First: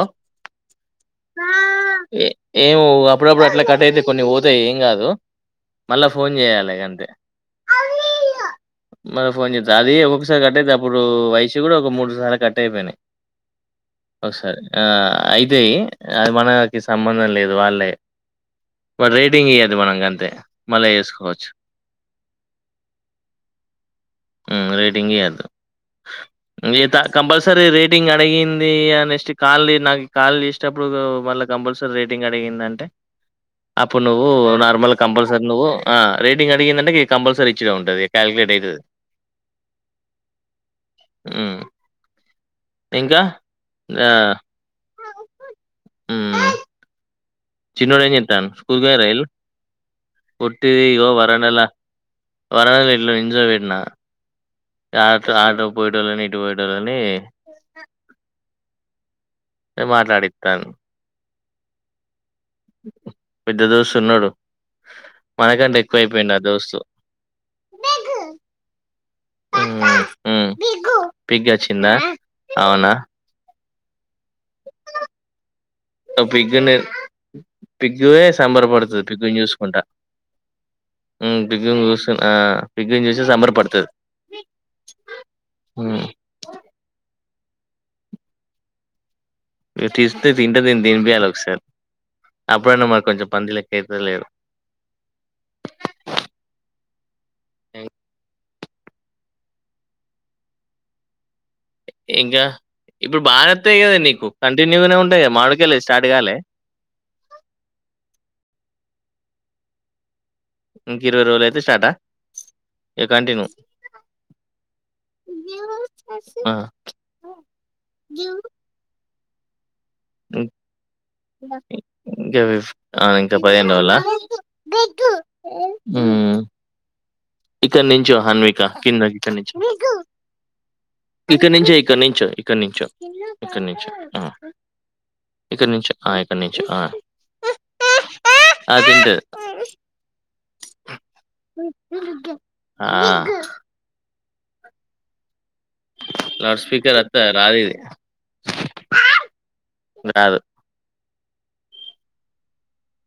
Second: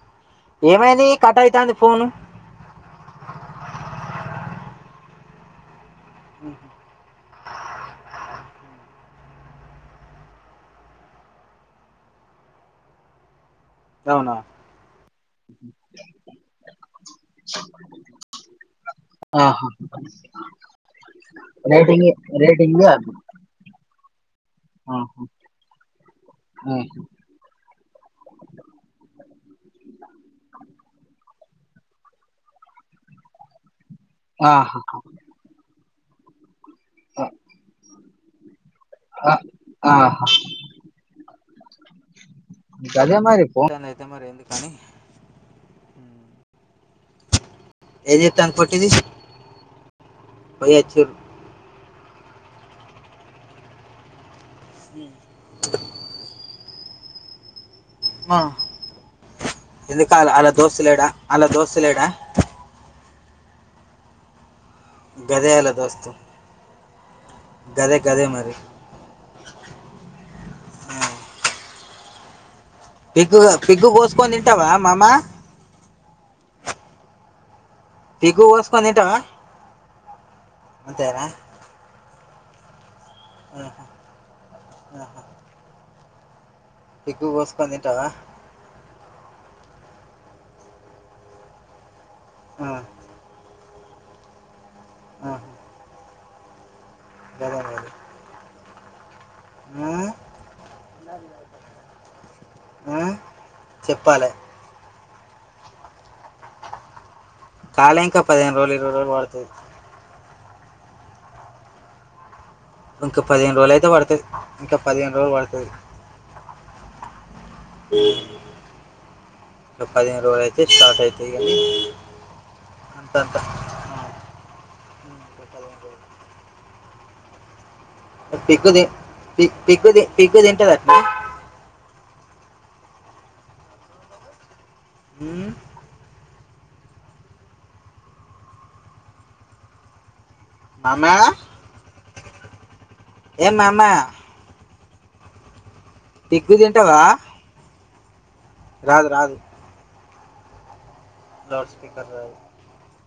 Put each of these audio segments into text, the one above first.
ఆ? ఏమైంది కట్ అవుతుంది ఫోన్ ఏ ఏమో అప్పుడప్పుడు అట్లా కట్ అయితే కొన్ని పోతాయి ఏం కాదు మళ్ళా ఫోన్ చేయాలి అంటే మరి ఫోన్ చేస్తా అద ఒకసారి కట్ట అయితే అప్పుడు వైషు కూడా ఒక మూడుసార్లు కట్ అయిపోయినాయి అవునా ఒకసారి అయితే అది మనకి సంబంధం లేదు వాళ్ళే వా రేటింగ్ ఆహా ఇవ్వదు మనక అంతే మళ్ళీ చేసుకోవచ్చు రేటింగ్ రేటింగ్ అది రేటింగ్ ఆహా. ఇయ్యదు కంపల్సరీ రేటింగ్ అడిగింది అ నెక్స్ట్ కాల్ నాకు కాల్ ఇసినప్పుడు వల్ల కంపల్సరీ రేటింగ్ అడిగింది అంటే అప్పుడు నువ్వు ఆహా. నార్మల్ కంపల్సరి నువ్వు ఆ రేడింగ్ అడి కంపల్సరీ ఇచ్చుడే ఉంటుది కాలకులేట్వుతుది ఆ ఆహా హ్మ్మ్ గదే మరి అంది అయితే మరి ఎందు కాని హ్మ్మ్ చిన్నోడు ఎం ఏం చేస్తున్నారు చెప్తాను స్కూల్ కి కొట్టింది పోయిండ్ల ఇళ్ళు పోయి పొట్టిది ఇగో వచ్చిర్రు వరండాల వరవ వట్లో నిెంజ నిలసిపెట్టిన ఆ ఆటతో పోయిటలే నీట్ పోయిటలే అనీ ఆ ఎందుకాల అలా మాట్లాడిత్తాండు. దోస్తులేడా అల్లా దోస్తులేడా పెద్ద దోస్త్ ఉన్నాడు గదే అలా మనకంటే దోస్తు ఎక్కువయిపోయింది ఆ దోస్తు గదే గదే మరి పిగ్ అచి చిన్న పిగగు పిగగు కోసుకొని తింటావా మామా అ పిగ్ నే పిగ్గువే పిగ్గు కోసుకొని సంబరపడుతుంది తింటావా పిగ్గుని చూసుకుంటా అంతేనా పిగ్గుని చూసు ప జూసీ సాబంర పడుతు ఆహా, పిగ్ కోసుకొని తింటావా టిూస్డే తిన్టే ద దిన బయాల ఒక సారీ ఆ, అప్పుడన్న మరి కొంచెం పందిలే కేతులేదు ఆా బదా హ్మ్మ్ ఇంకా ఇప్పుడు బానే అత్తయ్ కదా నీకు కంటిన్యూ మామిడికాయలు స్టార్ట్ కాలే? కాాల ఇంకా పదిహేను రోజలు [unintelligible] ఇంక ఇరవై రోజులు అయితే స్టార్టా ఇగ ఒకా కంటిన్యూ. పదిహేను రోజులు అయితే పడుతుది ఇంకా పదిహేను రోజులు పడుతుది [inaudible] [inaudible] పదిహేను రోజులు అయితే స్టార్ట్ అవుతాయి కానీ అంత అంత ఇంకా పదిహేను రోజుల ఆ, ఇంకా పదిహేను హూ రోజులు. ఇక్కడ నుంచో హన్విక పిగ్గు తి- కింద ఇక్కడ నుంచి పి- పిగ్గు తి- పిగ్గు తింటుంది అట్నా ఇక్కడ నుంచో ఇక్కడ నుంచ ఇక్కడ నుంచ ఇక్కడ నుంచ ఇక్కడ నుంచి ఆయ ఆడ నించో ఆ ఆ ఆడ నించో మామ ఆ పిగ్గు లౌడ్ స్పీకర్ తింటావా అంతా రాది ఇది రాదు రాదు [unintelligible] లౌడ్ స్పీకర్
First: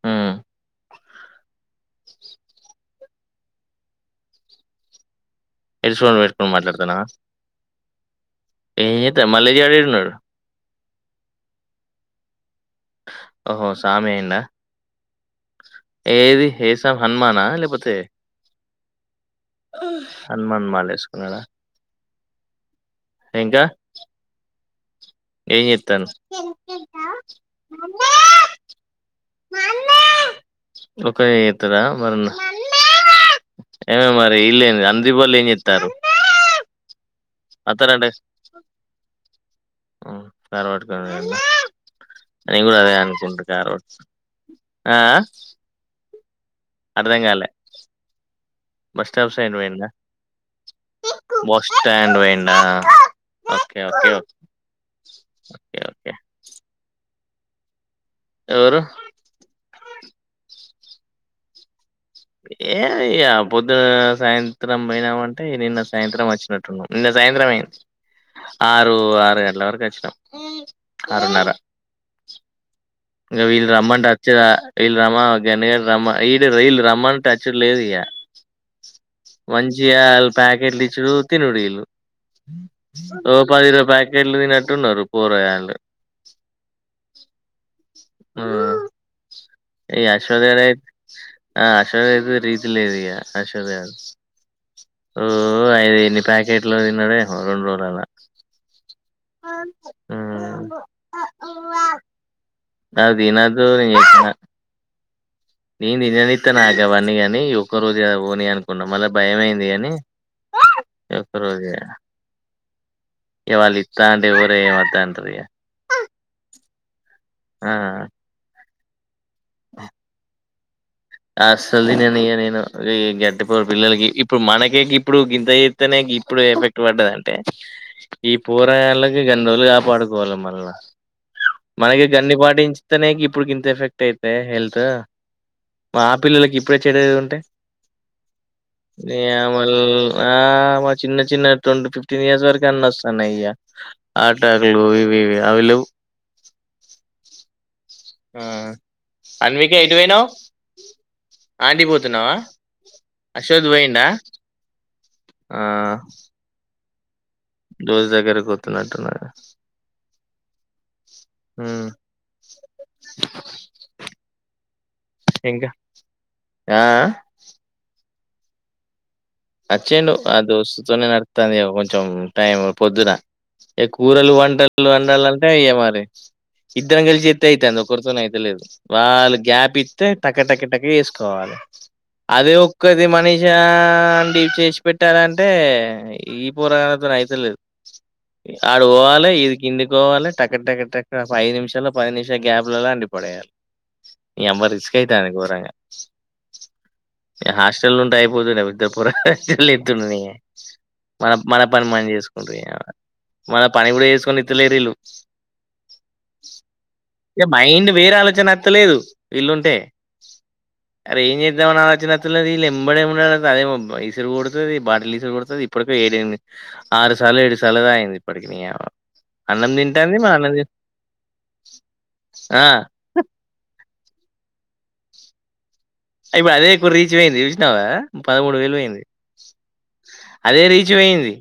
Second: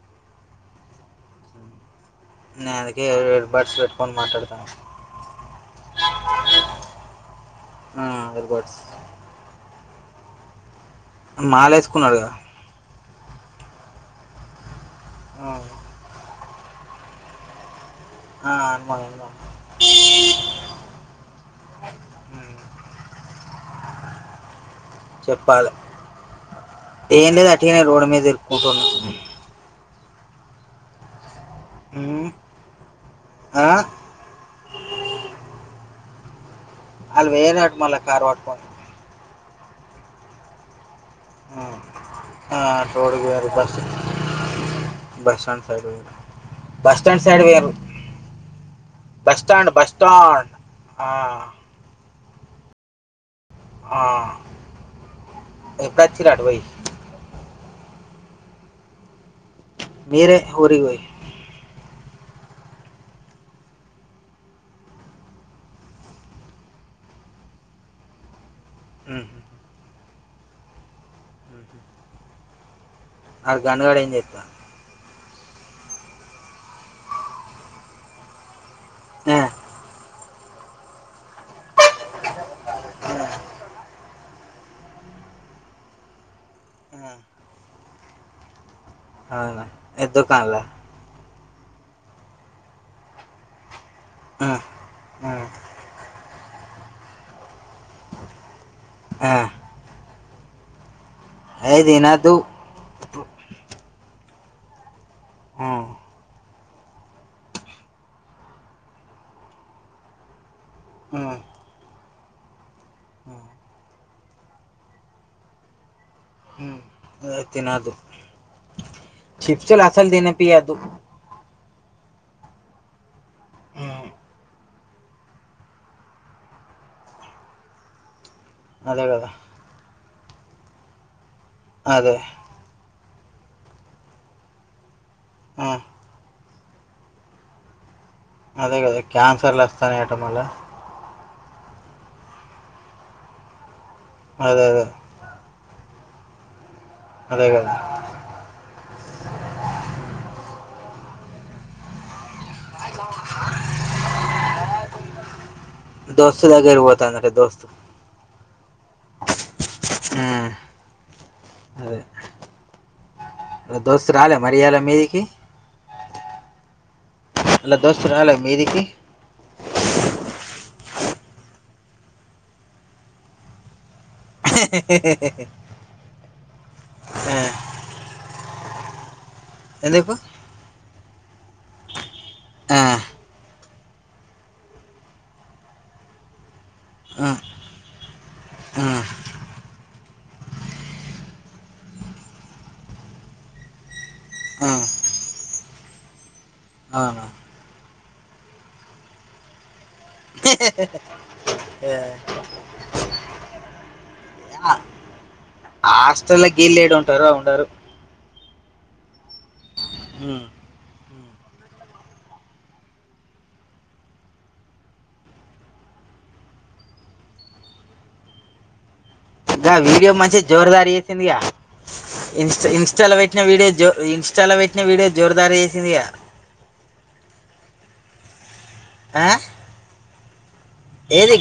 హ నేను అందుకే ఇయర్ బడ్స్ పెట్టుకోని మాట్లాడుతానా హెడ్ పోన్స్ పెట్టుకని మాట్లాడుతానావా ఆ ఏం చేతవ్ మల్లేష్ గాడు ఏడున్నాడు మాలేసుుకున్నాడు కదా ఓహో సామి అయిండా ఆ, ఏది హేశం హనుమానా లేకపోతే ఆ హనుమనే హనుమాన్ మాల వేసుకున్నాడా హన్ ఇంకా ఏం చెప్పాలి చేత్తాను ఏన్ లేద అటినే రోడ మీద తిరుకుంట ఉన్నా ఒకే కదా మరి ఉమ్, ఆ? ఏమే మరి ఇల్లే అందు వాళ్ళు ఏం చెస్తారు అల్ వేర అట మళ క వా ప [unintelligible] ఉమ్, ఆ, అని కూడా అటు అదే రోడ్డుకి అనుకుంట వేరు క బస్ ఆ అర్ధం బస్టాండ్ సైడ్ కాలే పోయిరు బస్ స్టాప్ సైడ్ బస్టాండ్ పోయిండా బస్టాండ్ ఆ అయండ పోయిండా ఓకే ఆ. ఓకే ఓకే ఎప్పుడు ఓకే వచ్చిర్రు అటు పోయి ఎవరు మీరే ఊరికి పోయి ఏ ఇ పొద్దున సాయంత్రం పోయినామంటే నిన్న సాయంత్రం వచ్చినట్టున్నాం నిన్న సాయంత్రం అయింది ఆరు ఉమ్, ఆరు గంటల వరకు వచ్చినాం ఆరున్నార ఉమ్, ఉమ్. ఇగా ఆడు వీల్ గనుగాడు రమ్మంటే ఏం వచ్చిన చెప్తా వీల్ రామ గన్ రామన్ ఈ ఇళ్ళు రామంటేవచ్చడులేదు ఇగా మంచిగా ప్యాకెట్లు ఇచ్చడు తినుడి ఇల్లు ఓ పది ఇరవై ఏళ్ళు తినట్ ఉన్నారు పోరగాళ్లు హూ అవునా పెద్ద దుకాణంలా ఆ అశ్వద్ గాడు రీతి లేదు ఇగ అశ్వద్ గాడు ఆ, ఓ ఆ, ఐదు ఎన్ని ప్యాకెట్ అట్లా తిన్నదో ఎమో రెండు రోజలలా ఆ ఊ అయ్యో తినొద్దు అవి తినొద్దు ఓయ్ ఏ ఆ, నేన్ ఆ, నిననిద్ ఇత్త నాకు అవన్నీ కానీ, ఈ ఒక్క రోజె కదా పోనీ అనుకున్నా మళ్ళ భయమైంది కాని, ఈ ఒక్క ఆ, రోజె ఇక వాళ్ళు ఇస్తా అంటే ఎవర ఏ వద్దు అంటార్ ఇగ. ఎ ఆ తినాదు చిప్చల్లాసలు దిని ఇయ్యదు అస్సల్ తిననీయ నేను ఈ గడ్టిపో పిల్లలకి, ఉమ్, ఇప్పుడు మనకే గిప్పుడు గింత చేతేనే గిప్పుడు ఎఫెక్ట్ పడ్డది అంటే అదే పొరగాళ్ళకి కదా గన్ని రోజులు కాపాడు గోలమల్ల మనకి అదే గన్ని పాటించ్ ఇత్తనే గిప్పుడు గింత ఎఫెక్ట్ అయితే హెల్త్ ఆ, మా పిల్లలకి ఇప్పుడే చెడయి ఉంటే అదే కదా నీ క్యాన్సర్లు యామల్ వస్తాయట ఆ మళ్ళా మా చిన్న చిన్న ట్వంటీ ఫిఫ్టీన్ ఇయర్స్ వరకే అన్న వస్తున్నాయి ఇగ అదే అదే ఆటర్లు ఇవి ఇవి అవిె లేవ్ అదే కదా ఆ అన్వికా ఎటు పోయినావ్ ఆంటీ పోతున్నావా, అశోథ్ పోయిండా దోస్తు దగ్గరే వో ద్ తండడిత్ దోజ్ దగర కొ తున్నాట్టునుందా హ్మ్ అ దోస్తు రాలే మరి ఈయాలా మీదికి ఇంకా ఆ అలా దోస్తు రాలే మీదికి అచ్చేండు ఆ దోస్తుతోనే నడుతాంది ఇగ కొంచెం టైం పొద్దున ఎక్ ఊరలు వంటలు వండలు అంటే ఇ్యయ మరి ఇద్దరం కలిసి ఆ, ఎత్తే అయితది ఒకరితో అయి లేదు వాళ్ళక్ గ్యాప్ ఇత్తే ఎందుకు టక టక టక ఏ స్ కోవాలే అదే ఆ, ఒక్కది మనీషా ఆ న్ చేసి పెట్టాలంటే ఈ పోరగాళ్లతో న్ ఆ, అయితలేదు. ఆ, ఆడు పోవాలే ఇడి కిందికొవాలే టక్క టక్క ఐదు నిమిషాల పది నిమిషాల గ్యాప్ లోలా వండి పడేయాలే, ఈ యమ్మ ఆ, రిస్క్ అయితని ఘోరంగా, అవునా ఇక హాస్టల్ ఉంటే అయిపోతుండే ఇద్దర్ పోరా లేతున్ని, మన మన పని ఏ, మని చేసుకుంట ఇగ మన పని కూడా చేసుకొని ఇత్తలేరుీళ్ళు హాస్టల్ గీళ్ళు ఏడ ఉంటారు అ ఉండరు టే నత్తలేదు వీళ్లుుంటే, ఉమ్. అరే ఏం చేద్దామని ఆలోచ్చినత్తలేదు, వీళ్ ఎంబడే ఉండడం అదే పం ఈసరు కొడుతది, బాటిల్ ఈసరు కొడుతది, ఇప్పటిక ఏడు ఎను ఆరు సార్లు ఏడు సార్లు తాగింది, ఇప్పటికీ నే యా దా వీడియో మంచిగా జోరదారు చేసిందిగా, ఇన్స్ ఆ ఇన్స్టాలో పెట్టిన వీడియో జో ఇన్స్టాలో పెట్టిన వీడియో జోడ్ దారి ఇదియా అదే ఇప్పుడు రీచ్ పోయింది చూసినా పదమూడు వేలు పోయింది అది ఆ? అదే రీచ్ వెయింది ఏది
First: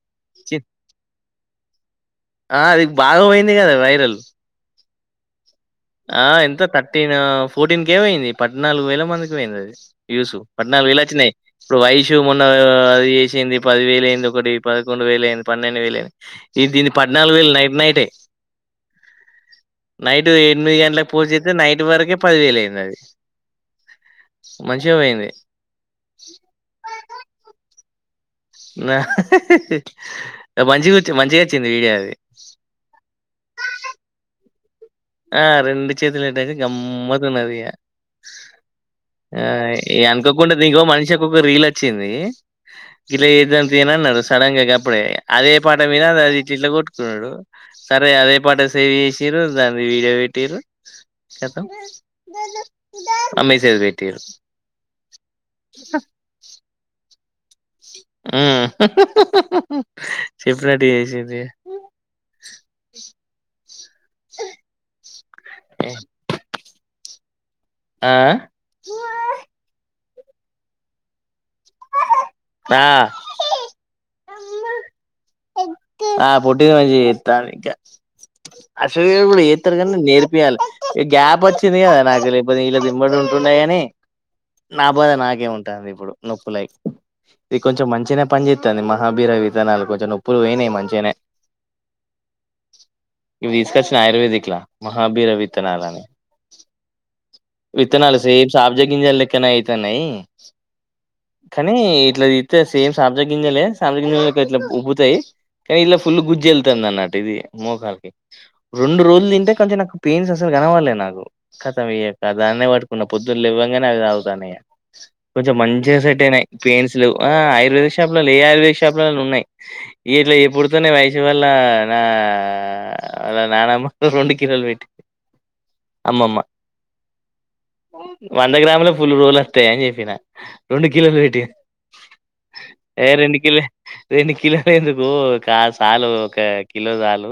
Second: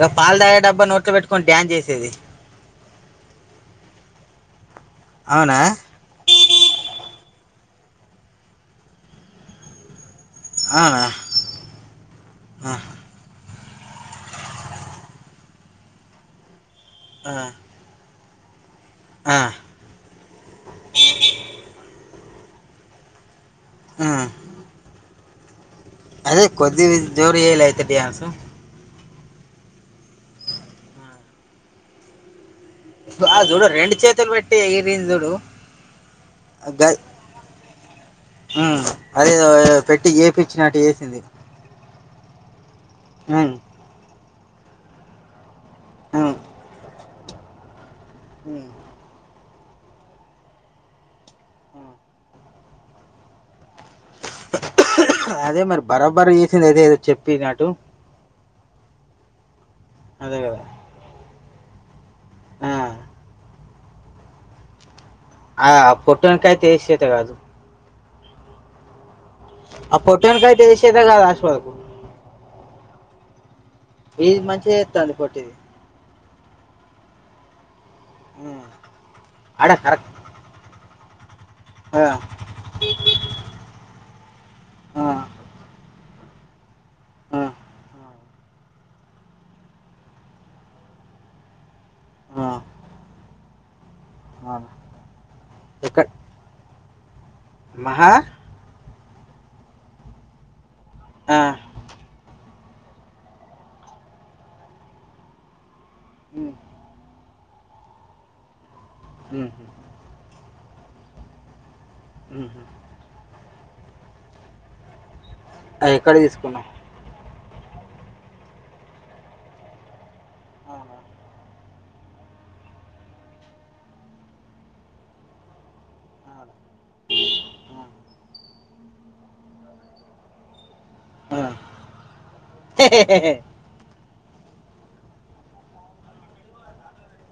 గా పాలు తాగే డబ్బా నోట్ల వెట్ కొన్ డాయాన్ చేసేది ఆ అది బాగవోయింది గదా వైరల్ అవునా ఆ ఎంత థర్టీన్ ఫోర్టీన్ కే వోయింది పద్నాలుగు వేల మందికి వోయింది అది ఏసు పద్నాలుగు వేలు అవునా వచ్చినాయి ఇప్పుడు వైషూ మొన్న ఆ, అది చేసింది పది వేలు అయింది ఒకటి పదకొండు వేలు అయింది పన్నెండు వేలు అయింది ఇది దీన్ని ఆ, పద్నాలుగు వేలు నైట్ నైటే ఆ నైట్ డూయిట్ ఎనిమిది గంటలకు పోస్ట్ చేస్తే నైట్ వరకే పది వేలు అయింది అది ఆ. మంచిగా పోయింది అదే కొద్ది వేయింది జోరు ఏయలే తెద్ది హన్సు మంచిగా వచ్చి మంచిగా వచ్చింది వీడియో అది ఆ చూడు రెండు చేతులు వెట్టి ఏయిత్ ఆ రెండు చేతులు వెట్టి అయితే గ- గమ్మతున్నది ఇగ ఉమ్, అదే ఆ పెట్టి అనుకోకుండా చేపించినట్టు ఇగో మనిషి చేసింది ఒక్కొ రీల్ వచ్చి చ్చింది ఇలా ఉమ్, ఏదంత ఏన అన్నారు సడన్ గా గప్పుడే అదే పాట మీద ఉమ్, అది ఇట్ల ఇట్ల కొట్టుకునుడు సరే అదే పాట ఉమ్, సేవ్ చేసిర్రు దాన్ వీడియో పెట్టిర్రు కతం ఉమ్. ఆ మెసేజ్ పెట్టిర్రు అదే మరి బరాబరి చేసింది అదే అదే చెప్పి నాటు ఉ అదే కదా చెప్పినట్టు చేసింది ఆ, ఆ ఫోటోని కాయ తెష అంతే గాదు ఆ ఆ పొట్టోన్ కైతే ఏది షేత గాదు అష్ బా ఆ ఇది మంచిగా చేత్తది పోట్టిది ఆ పొట్టిది మంచిగా చేతంది ఇంకా ఉమ్. కూడా ఆడ ఏతరు కన్నా నేర్పియాలి ఏ గ్యాప్ వచ్చ వచ్చింది కదా కరెక్ట్ నాకు లేకపోతే వీళ్ళ దిమ్మడి ఉంటున్నాయ అని ఆ, నాబాద నాకే ఉంటు ఇప్పుడు నొప్పు లైక్ ఆ, ఇది కొంచెం మంచిన పనిచస్తుంది మహాభీర వితనాలు కొంచెం నొప్పులు పోయినాయి మంచి ఆ, ఇవి తీసుకొచ్చిన ఆ. ఆయుర్వేదిక్లా మహాభిరవి విత్తనాలను ఎక్కడ మహా విత్తనాలు సే సబ్జా గింజాలు లెక్కన అయితున్నాయి ఆ, కానీ ఇట్లా ఇస్త సేమ్ సాబ్జ గింజలే సాంజ గింజలు ఇట్లా ఉబ్బతాయి కానీ ఇలా ఫుల్ గుజ్జి ఉమ్, వెళ్తుంది అన్నట్టు ఇది మోకాలకిి రెండు రోజులు తింటే ఉమ్, కొంచెం నాకు పెయిన్స్ అసలు కనవాలలే నాకు కథం అయ్యాక ఉమ్, దాన్న ఉమ్. పట్టుకున్న పొద్దులు లేవ్వంగానే అది అవుతానయ కొంచెం ఆ, మంచిగా ఎక్కడ సెటైనయి తీసుకున్నావు పేయిన్స్ ఆ ఆయుర్వేదక షాప్లలో ఏ ఆయుర్వేదిక షాప్లలో ఉన్నాయి ఇట్ పుడుతోనే అవునా, వయసు వళ్ళ నా వా నానమ్మ రెండు కిలోలు పెట్టి అమ్మమ్మ అవునా, వంద గ్రాముల పులు రోలు వస్తాయి అని చెప్పిన రెండు కిలోలు ఆ, పెట్టి ఆ. ఏ రెణక ర కిలందు పో సాలు ఒక కిలో చాలు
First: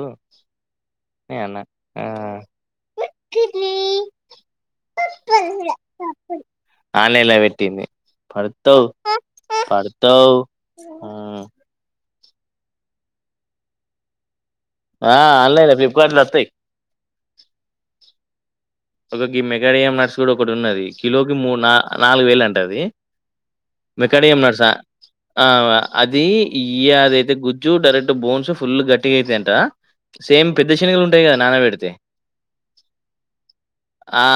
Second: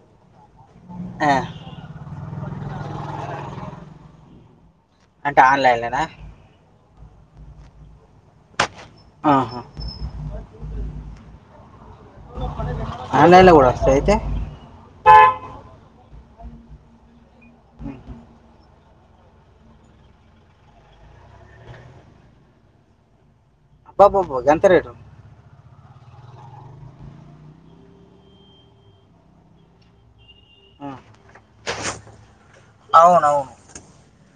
ఆ, అన్నా పర్పల్ అంటే ఆన్లైన్లోనా పర్పల్ ఆన్లైన్లో వెట్టింది పడు ఆహా. త ఆన్లైన్ కూడా వస్తా అయితే ఆ ఆన్లైన్ ఫ్లిప్కార్ట్ లోత్తాయి ఉమ్. ఒక మెగాడియం నట్స్ కూడా ఒకటి ఉన్నది కిలోకి మూ నాలుగు వేలు అంటుది మీ అబ్బాబాబు కడియం ఎంత నడుసా రేటు ఆ మా అది ఇ అదైతే గుజ్జు డైరెక్ట్ బోన్స్ ఫుల్ గట్టిగా అయితాంట సేమ్ పెద్ద ఆ. శనగలు ఉంటాయి కదా నాన పెడితే అవునవును ఆ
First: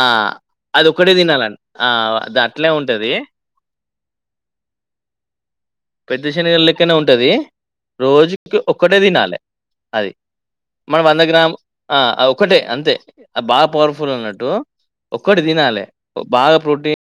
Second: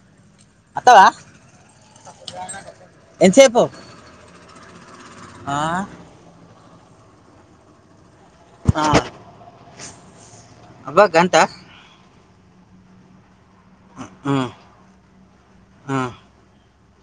అది అత్తవా ఒకటే తినాలండి ఆ అద ఎట్లా ఉంటది ఎంతసేపు ఆ, పెద్దశణ ఉంటదింది రోజు ఆ. ఒకటే దినాలే అది మన అబ్బా వంద గంట గ్రామ్ ఓక్ ఒక్కటే అంతే ఆబా పోవరం ఫుల్ ఉన్నట్టు ఉమ్, ఒక్కటి తినాలి ఉమ్. బాగా ప్రోటీన్